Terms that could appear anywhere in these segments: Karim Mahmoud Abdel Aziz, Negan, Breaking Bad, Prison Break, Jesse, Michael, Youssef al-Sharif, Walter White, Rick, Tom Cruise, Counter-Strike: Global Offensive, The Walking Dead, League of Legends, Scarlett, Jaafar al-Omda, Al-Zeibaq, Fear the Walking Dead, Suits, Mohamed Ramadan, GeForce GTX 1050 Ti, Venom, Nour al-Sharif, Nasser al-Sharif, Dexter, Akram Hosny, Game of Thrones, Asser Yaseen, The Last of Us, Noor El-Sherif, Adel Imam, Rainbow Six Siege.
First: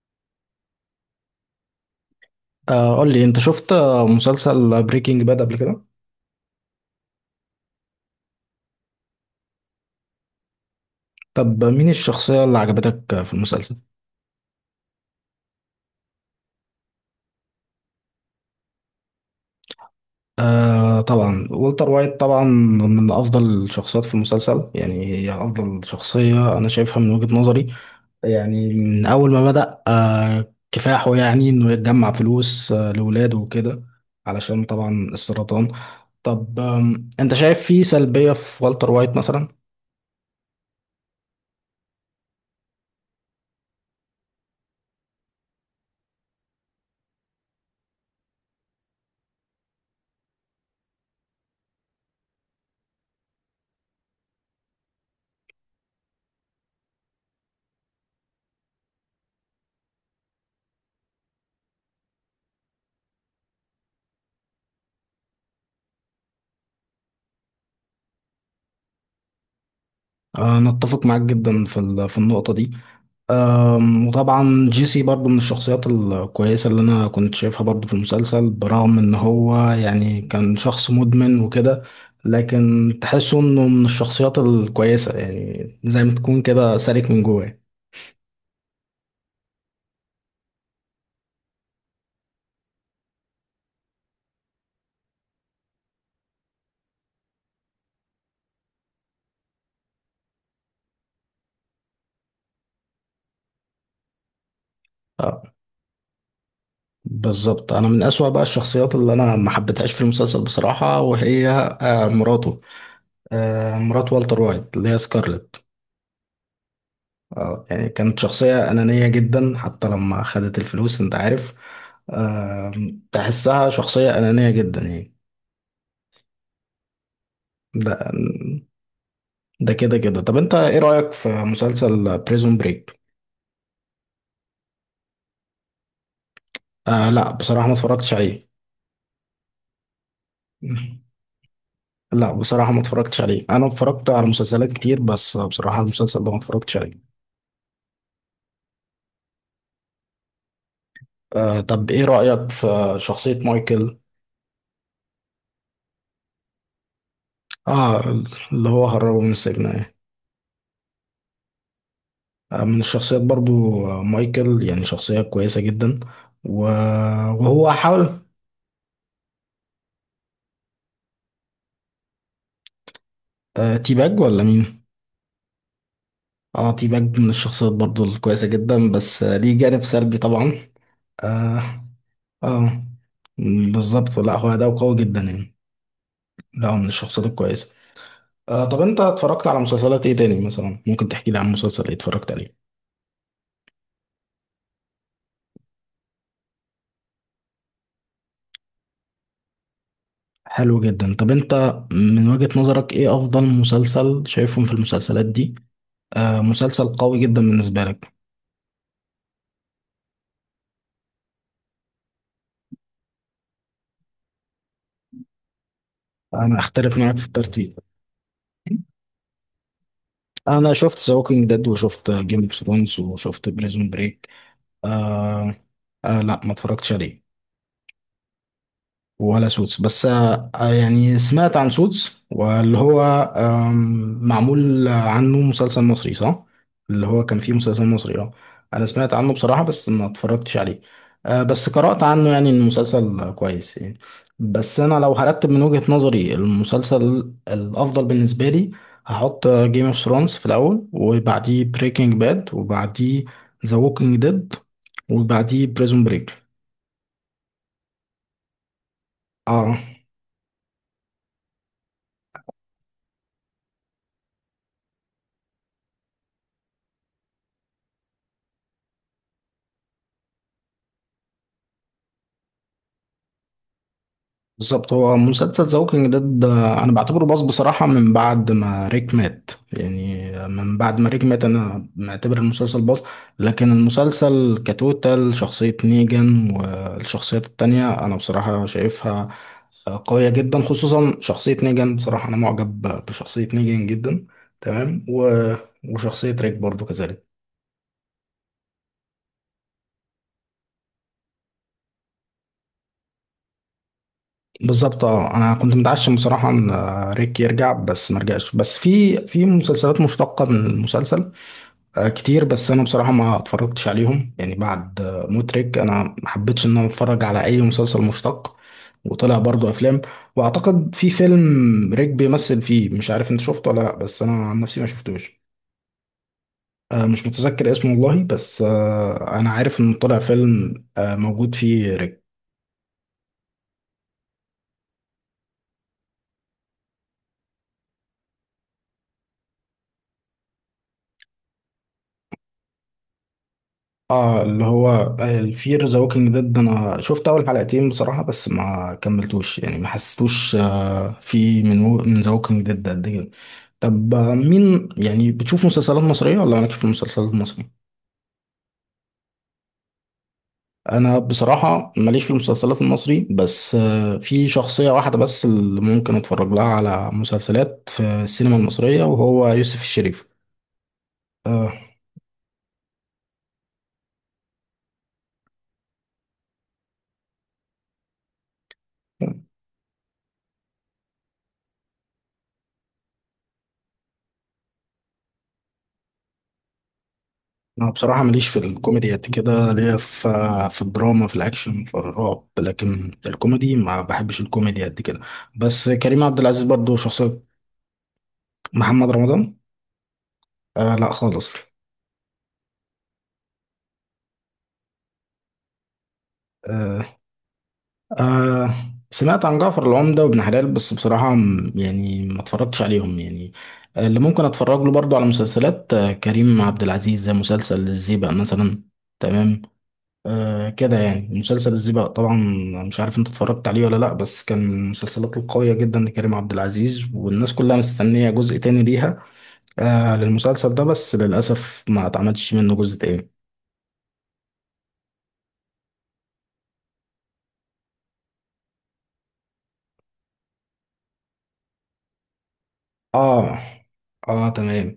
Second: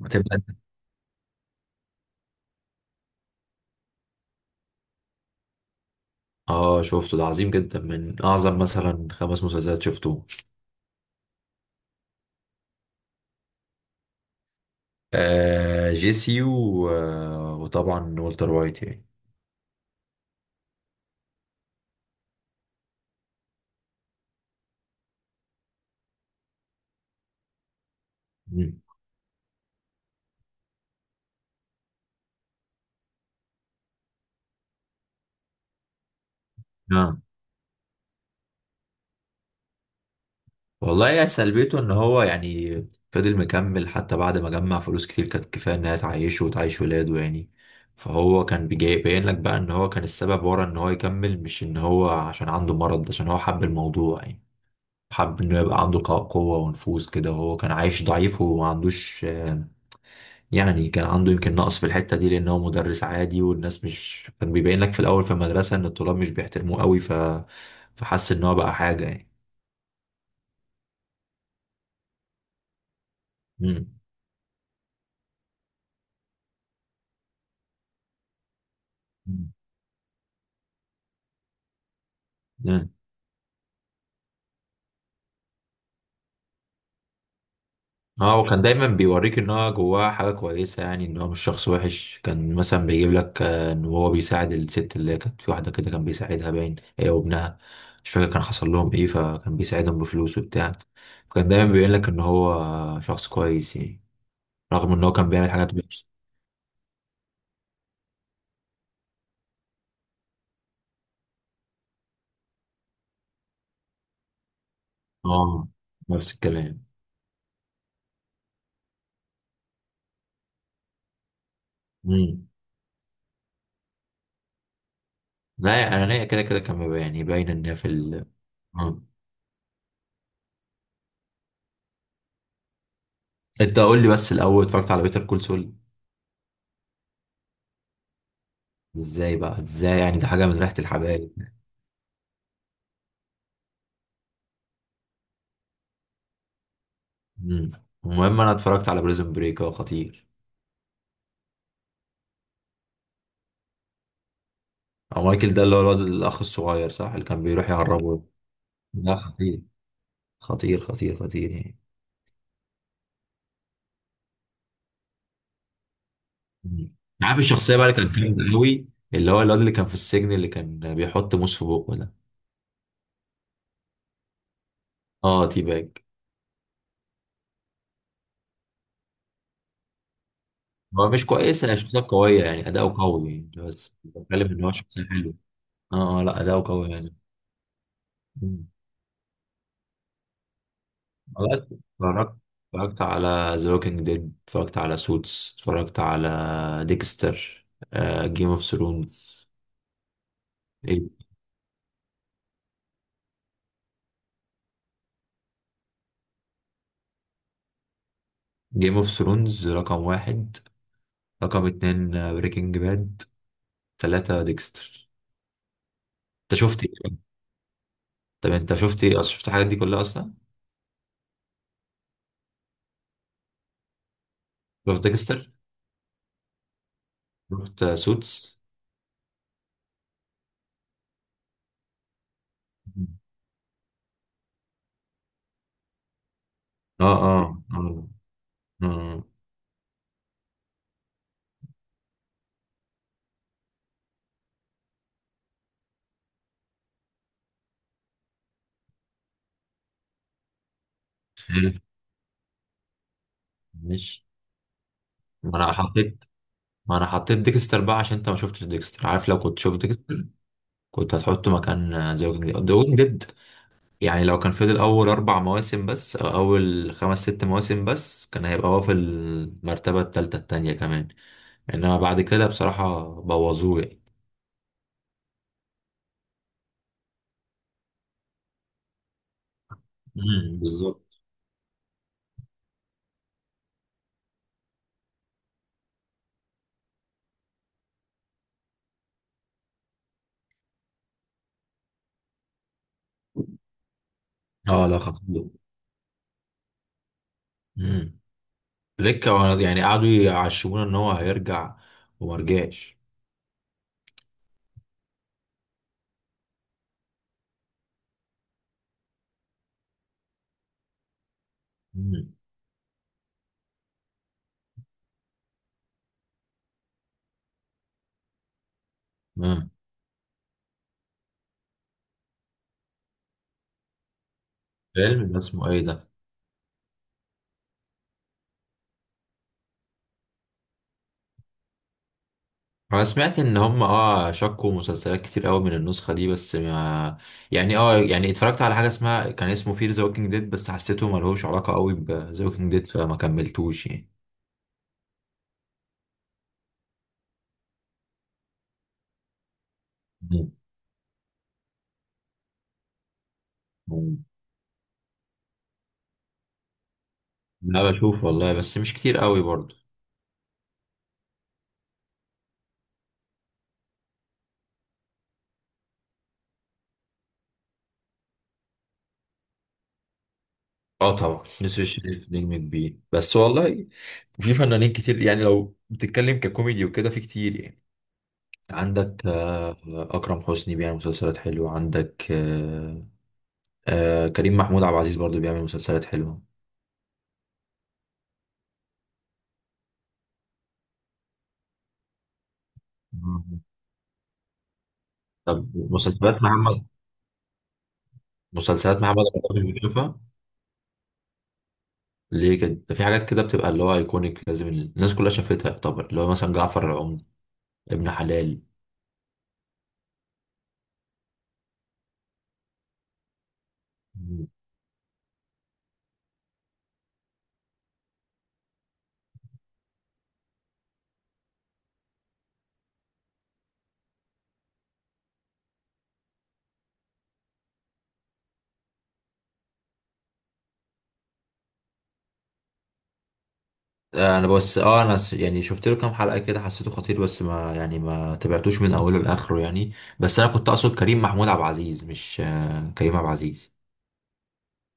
هتبقى. قول لي انت شفت مسلسل بريكنج باد قبل كده. اه، شفته ده عظيم جدا من اعظم مثلا خمس مسلسلات شفتهم. طب مين الشخصية اللي عجبتك في المسلسل؟ جيسي و وطبعا والتر وايت يعني. طبعا والتر وايت طبعا من افضل الشخصيات في المسلسل، يعني هي افضل شخصية انا شايفها من وجهة نظري. يعني مم. من اول ما بدأ كفاحه، يعني انه يتجمع فلوس لولاده وكده. علشان طبعا السرطان. طب، آه. انت شايف في سلبية في والتر وايت مثلا؟ والله يا سلبيته ان هو يعني فضل مكمل حتى بعد ما جمع فلوس كتير كانت كفايه انها تعيشه وتعيش ولاده يعني. فهو باين لك بقى ان هو كان السبب ورا ان هو يكمل، مش ان هو عشان عنده مرض، عشان هو حب الموضوع يعني. حب انه يبقى عنده قوة ونفوذ كده، وهو كان عايش ضعيف وما عندوش. يعني كان عنده يمكن نقص في الحتة دي، لأن هو مدرس عادي والناس مش كان بيبين لك في الأول في المدرسة إن الطلاب مش بيحترموه قوي فحس إن هو بقى حاجة يعني. انا اتفق معاك جدا في النقطة دي. مم. وطبعا جيسي برضو من الشخصيات الكويسة اللي أنا كنت شايفها برضو في المسلسل، برغم إن هو يعني كان شخص مدمن وكده. مم. لكن تحسه إنه من الشخصيات الكويسة، يعني زي ما تكون كده سالك من جواه. اه، وكان دايما بيوريك ان هو جواه حاجه كويسه يعني، ان هو مش شخص وحش. كان مثلا بيجيب لك، ان هو بيساعد الست اللي كانت في واحده كده كان بيساعدها باين، هي وابنها. مش فاكر كان حصل لهم ايه، فكان بيساعدهم بفلوس وبتاع. فكان دايما بيبين لك ان هو شخص كويس يعني، رغم ان هو كان أه، بيعمل حاجات وحشه. بالظبط. أنا من أسوأ بقى الشخصيات اللي أنا ما حبيتهاش في المسلسل بصراحة، وهي مراته، مرات والتر وايت اللي هي سكارلت. اه، نفس الكلام. اه، يعني كانت شخصية أنانية جدا، حتى لما خدت الفلوس أنت عارف. مم. تحسها شخصية أنانية جدا يعني. لا، يا انانيه كده كده كان بيبقى يعني باينه ان هي في ده ال... آه. ده كده كده. طب، أنت إيه رأيك في مسلسل بريزون بريك؟ انت قول لي بس الاول، اتفرجت على بيتر كول سول؟ لا، بصراحة ما اتفرجتش عليه. ازاي بقى؟ ازاي يعني؟ ده حاجه من ريحه الحبايب. لا، بصراحة ما اتفرجتش عليه. أنا اتفرجت على مسلسلات كتير، بس بصراحة المسلسل ده ما اتفرجتش عليه. مم. المهم انا اتفرجت على بريزون بريك، هو خطير. طب، إيه رأيك في شخصية مايكل؟ او مايكل، ده اللي هو الواد الاخ الصغير صح، اللي كان بيروح آه يهربه؟ اللي هو لا، هربه من خطير السجن. خطير خطير خطير يعني. من الشخصيات برضو. مايكل يعني شخصية كويسة جدا و- مم. عارف وهو الشخصيه بقى اللي كان حاول. جامد قوي، اللي هو الواد اللي كان في السجن اللي كان بيحط موس في بقه ده؟ تيباج ولا مين؟ اه، تي باج. اه، تيباج من الشخصيات برضو الكويسة جدا، بس ليه جانب سلبي طبعا. هو مش كويسة، هي اه، شخصية قوية يعني، اه، أداؤه قوي يعني، بس بالظبط. لا، بتكلم هو إن هو ده قوي شخصية جدا حلوة. يعني. آه، لا أداؤه لا، هو من قوي يعني. الشخصيات الكويسة. مم. طب، انت اتفرجت على مسلسلات ايه تاني مثلا؟ ممكن تحكي لي عن والله، مسلسل ايه اتفرجت اتفرجت عليه؟ اتفرجت على ذا ووكينج ديد، اتفرجت على سوتس، اتفرجت على ديكستر، جيم اوف ثرونز. حلو جدا. طب انت، من وجهة نظرك ايه افضل مسلسل شايفهم في المسلسلات دي؟ مسلسل قوي جدا بالنسبة لك؟ جيم اوف ثرونز رقم واحد، رقم اتنين بريكنج باد، تلاتة ديكستر. انا انت شفت اختلف معاك ايه؟ في الترتيب. طب انت شفت ايه اصلا؟ شفت الحاجات دي كلها اصلا؟ انا شفت ذا ووكينج ديد وشفت جيم اوف ثرونز وشفت بريزون بريك شفت ديكستر؟ آه لا، ما اتفرجتش عليه. شفت سوتس؟ ولا سوتس، بس يعني سمعت عن سوتس واللي هو معمول عنه مسلسل مصري، صح؟ اللي اه هو كان فيه اه مسلسل اه. مصري، اه. انا سمعت آه. عنه بصراحة، بس ما اتفرجتش عليه. بس قرأت عنه يعني إن المسلسل كويس يعني. بس انا لو هرتب من وجهة نظري المسلسل الافضل بالنسبة لي، هحط جيم اوف ثرونز في الاول، وبعديه آه. بريكنج باد، وبعديه ذا ووكينج مش... ديد، ما وبعديه انا بريزون حطيت بريك. ما انا حطيت ديكستر بقى عشان انت ما شفتش ديكستر، عارف؟ لو كنت شفت اه، ديكستر كنت هتحطه مكان ذا ووكينج ديد. ذا ووكينج ديد يعني لو كان فضل اول اربع مواسم بس او اول خمس ست مواسم بس كان هيبقى هو في المرتبه الثالثه التانية كمان، انما بعد كده بصراحه بوظوه يعني. بالظبط. هو مسلسل ذا ووكينج ديد انا بعتبره باظ بصراحه من بعد ما ريك مات، يعني امم، من بعد ما بالظبط. ريك مات انا معتبر المسلسل باظ. لكن المسلسل كتوتال، شخصيه نيجان والشخصيات التانية انا بصراحه شايفها قويه جدا، خصوصا شخصيه نيجان. بصراحه انا معجب بشخصيه نيجان جدا. اه لا تمام خطير. وشخصيه ريك برضو كذلك. امم. يعني قعدوا يعشمونا ان هو هيرجع وما رجعش. بالظبط. اه، انا كنت متعشم بصراحه ان ريك يرجع، بس ما رجعش. بس في مسلسلات مشتقه من المسلسل امم. كتير، بس انا بصراحه ما اتفرجتش عليهم، يعني بعد مترك انا ما حبيتش ان انا اتفرج على اي مسلسل مشتق. وطلع برضو امم. افلام. واعتقد في فيلم ريك بيمثل فيه، مش عارف انت شفته ولا لا، بس انا عن نفسي ما فيلم ده شفتوش. اسمه ايه ده؟ مش متذكر اسمه والله، بس انا عارف انه طلع فيلم موجود فيه ريك. انا سمعت ان هم اه شكوا مسلسلات كتير قوي من النسخه دي، بس ما... يعني اه يعني اتفرجت على حاجه اسمها، كان اسمه فير ذا ووكينج ديد، بس حسيته ملهوش علاقه قوي بذا ووكينج ديد فما كملتوش يعني. اه، اللي هو الفير ذا ووكينج ديد، انا شفت اول حلقتين بصراحه بس ما كملتوش، يعني ما مم. حسيتوش في من ذا ووكينج ديد قد كده. طب مم. مين، يعني بتشوف مسلسلات مصريه ولا مالكش في المسلسلات المصريه؟ لا بشوف والله، بس مش كتير قوي برضه. انا بصراحه ماليش في المسلسلات المصري، بس في شخصيه واحده بس اللي ممكن اتفرج لها على مسلسلات في السينما المصريه، وهو يوسف الشريف. اه طبعا آه نسر الشريف نجم كبير، بس والله في فنانين كتير يعني. لو بتتكلم ككوميدي وكده في كتير يعني. عندك أكرم حسني بيعمل مسلسلات حلوة، عندك كريم محمود عبد العزيز برضه بيعمل مسلسلات انا بصراحه ماليش في الكوميدي قد كده. ليا في الدراما، في الاكشن، في الرعب، لكن حلوة. الكوميدي ما بحبش الكوميدي قد كده. طب بس كريم عبد مسلسلات العزيز برضو شخصيه. مسلسلات محمد محمد رمضان؟ رمضان اللي بنشوفها؟ لا خالص. ليه كده؟ ده في حاجات كده بتبقى اللي هو ايكونيك، لازم الناس كلها شافتها. يعتبر اللي هو مثلا جعفر آه العمدة، ابن حلال. سمعت عن جعفر العمده وابن حلال، بس بصراحه يعني ما اتفرجتش عليهم يعني. اللي ممكن اتفرج له برضو على مسلسلات كريم عبد العزيز زي مسلسل الزيبق مثلا. تمام. كده يعني مسلسل الزيبق طبعا. مش عارف انت اتفرجت عليه ولا لا، بس كان من المسلسلات القوية جدا لكريم عبد العزيز، والناس كلها مستنية جزء تاني ليها، للمسلسل ده، بس للأسف ما اتعملش منه جزء تاني. انا بس يعني شفت له كام حلقة كده حسيته خطير، بس ما يعني ما تابعتوش من اوله لاخره يعني. بس انا كنت اقصد كريم محمود عبد العزيز، مش كريم عبد اه، العزيز. اه، تمام.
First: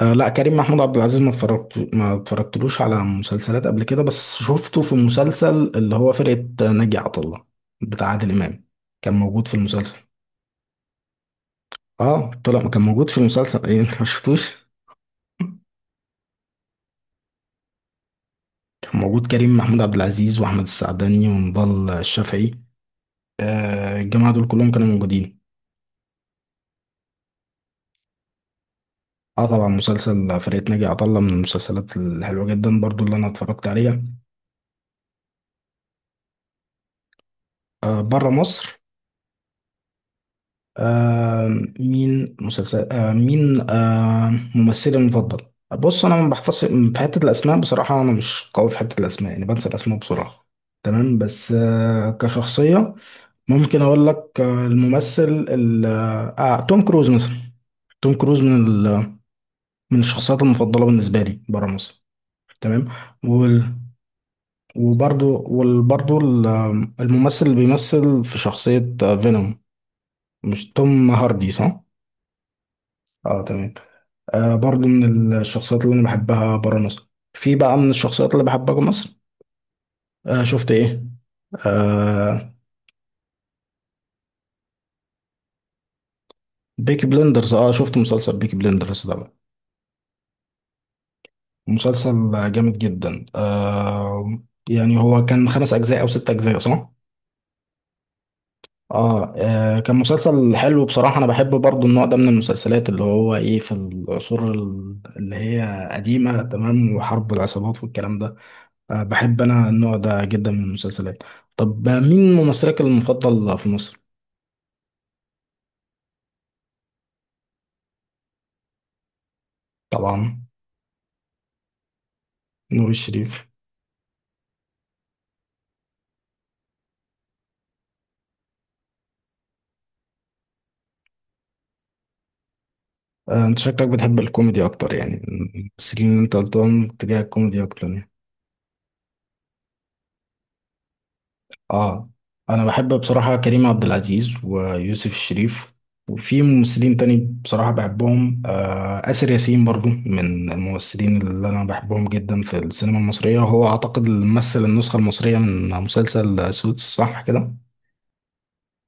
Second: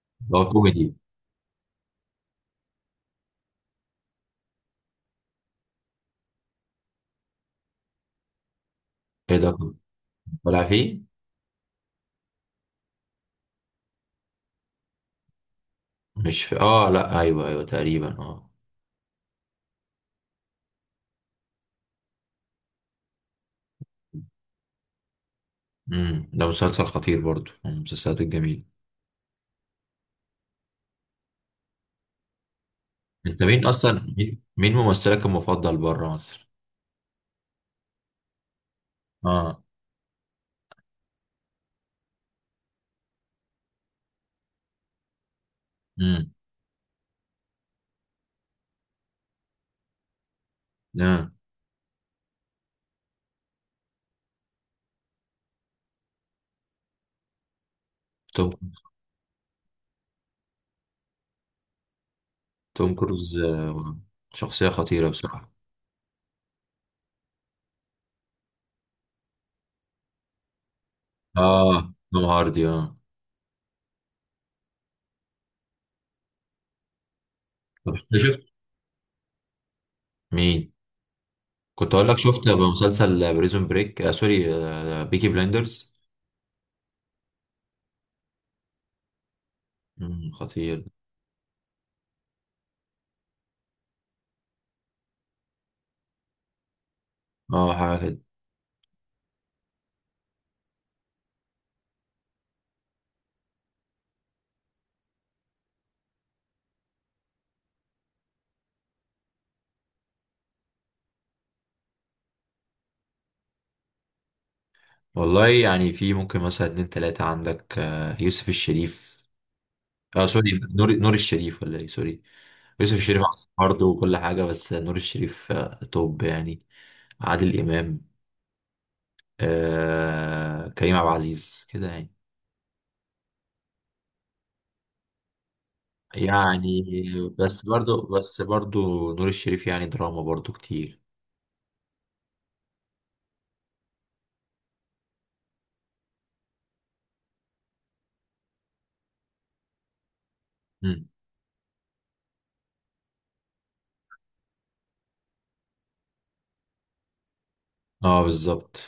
لا، اللي هو كريم محمود كوميدي. عبد العزيز ما اتفرجتلوش على مسلسلات قبل كده، بس شفته في المسلسل اللي هو فرقة ناجي عطا الله بتاع عادل إمام. كان ايه موجود في ده، المسلسل. طلع فيه؟ اه طلع، كان موجود في المسلسل، ايه انت ما شفتوش؟ مش في اه لا، ايوه ايوه تقريبا اه. موجود كريم محمود عبد العزيز واحمد السعداني ونضال الشافعي، الجماعه دول كلهم كانوا موجودين. امم، ده مسلسل خطير برضو من المسلسلات الجميلة. اه طبعا، مسلسل فرقة ناجي عطا الله من المسلسلات الحلوه جدا برضو اللي انا انت اتفرجت مين عليها. اصلا، مين، مين ممثلك المفضل بره مصر؟ بره مصر. اه. آه مين مسلسل مين ممثلي المفضل؟ بص، انا ما امم. بحفظش في حته الاسماء بصراحه، انا مش قوي في حته الاسماء، يعني بنسى الاسماء بسرعه. تمام، آه. بس كشخصيه ممكن اقول لك الممثل ال آه آه، توم كروز مثلا. توم كروز توم من الشخصيات المفضله بالنسبه لي بره مصر. تمام. توم كروز. وال شخصيه خطيره وبرضو بصراحه. وبرضو الممثل اللي بيمثل في شخصيه فينوم. مش توم هاردي، اه صح؟ توم هاردي اه. اه، تمام. برضو من الشخصيات اللي انا بحبها بره مصر. في بقى من طب انت الشخصيات اللي شفت بحبها جوه مصر. شفت مين؟ ايه؟ كنت اقول لك شفت آه مسلسل بريزون بريك، آه سوري آه بيكي بلاندرز؟ بيكي بلندرز، اه شفت مسلسل بيكي بلندرز ده. امم، خطير. مسلسل جامد جدا. يعني هو كان خمس أجزاء أو ست أجزاء، صح؟ اه حاجه كده. كان مسلسل حلو بصراحة. أنا بحب برضو النوع ده من المسلسلات اللي هو إيه، في العصور اللي هي قديمة تمام، وحرب العصابات والكلام ده. بحب أنا النوع ده جدا من المسلسلات. طب، مين ممثلك المفضل في مصر؟ والله يعني في ممكن مثلا اتنين تلاته. عندك آه، يوسف الشريف. اه طبعا. سوري، نور الشريف ولا ايه، سوري. نور يوسف الشريف الشريف. برضه وكل حاجه، بس نور الشريف آه، توب يعني. عادل إمام، آه كريم عبد العزيز كده يعني. أنت شكلك بتحب الكوميدي أكتر، يعني الممثلين اللي أنت يعني قلتهم اتجاه الكوميدي أكتر يعني. بس برضو نور الشريف يعني دراما برضو كتير. اه، انا بحب بصراحة كريم عبد العزيز ويوسف الشريف، وفي ممثلين تاني بصراحة بحبهم. آسر ياسين برضو من مم. الممثلين اللي انا بحبهم جدا في السينما المصرية، وهو اعتقد اللي مثل النسخة المصرية من مسلسل سوتس، صح كده؟ اه بالظبط.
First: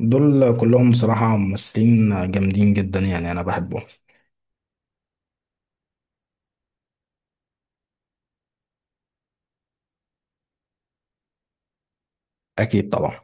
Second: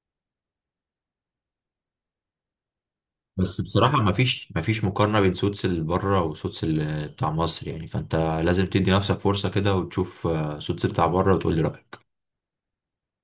دول كلهم بصراحة ممثلين جامدين جدا، يعني انا بس بحبهم. بصراحة مفيش، مفيش مقارنة بين سوتس اللي بره وسوتس اللي بتاع مصر يعني. فانت لازم تدي نفسك فرصة كده وتشوف سوتس بتاع بره وتقول لي رأيك. اكيد طبعا.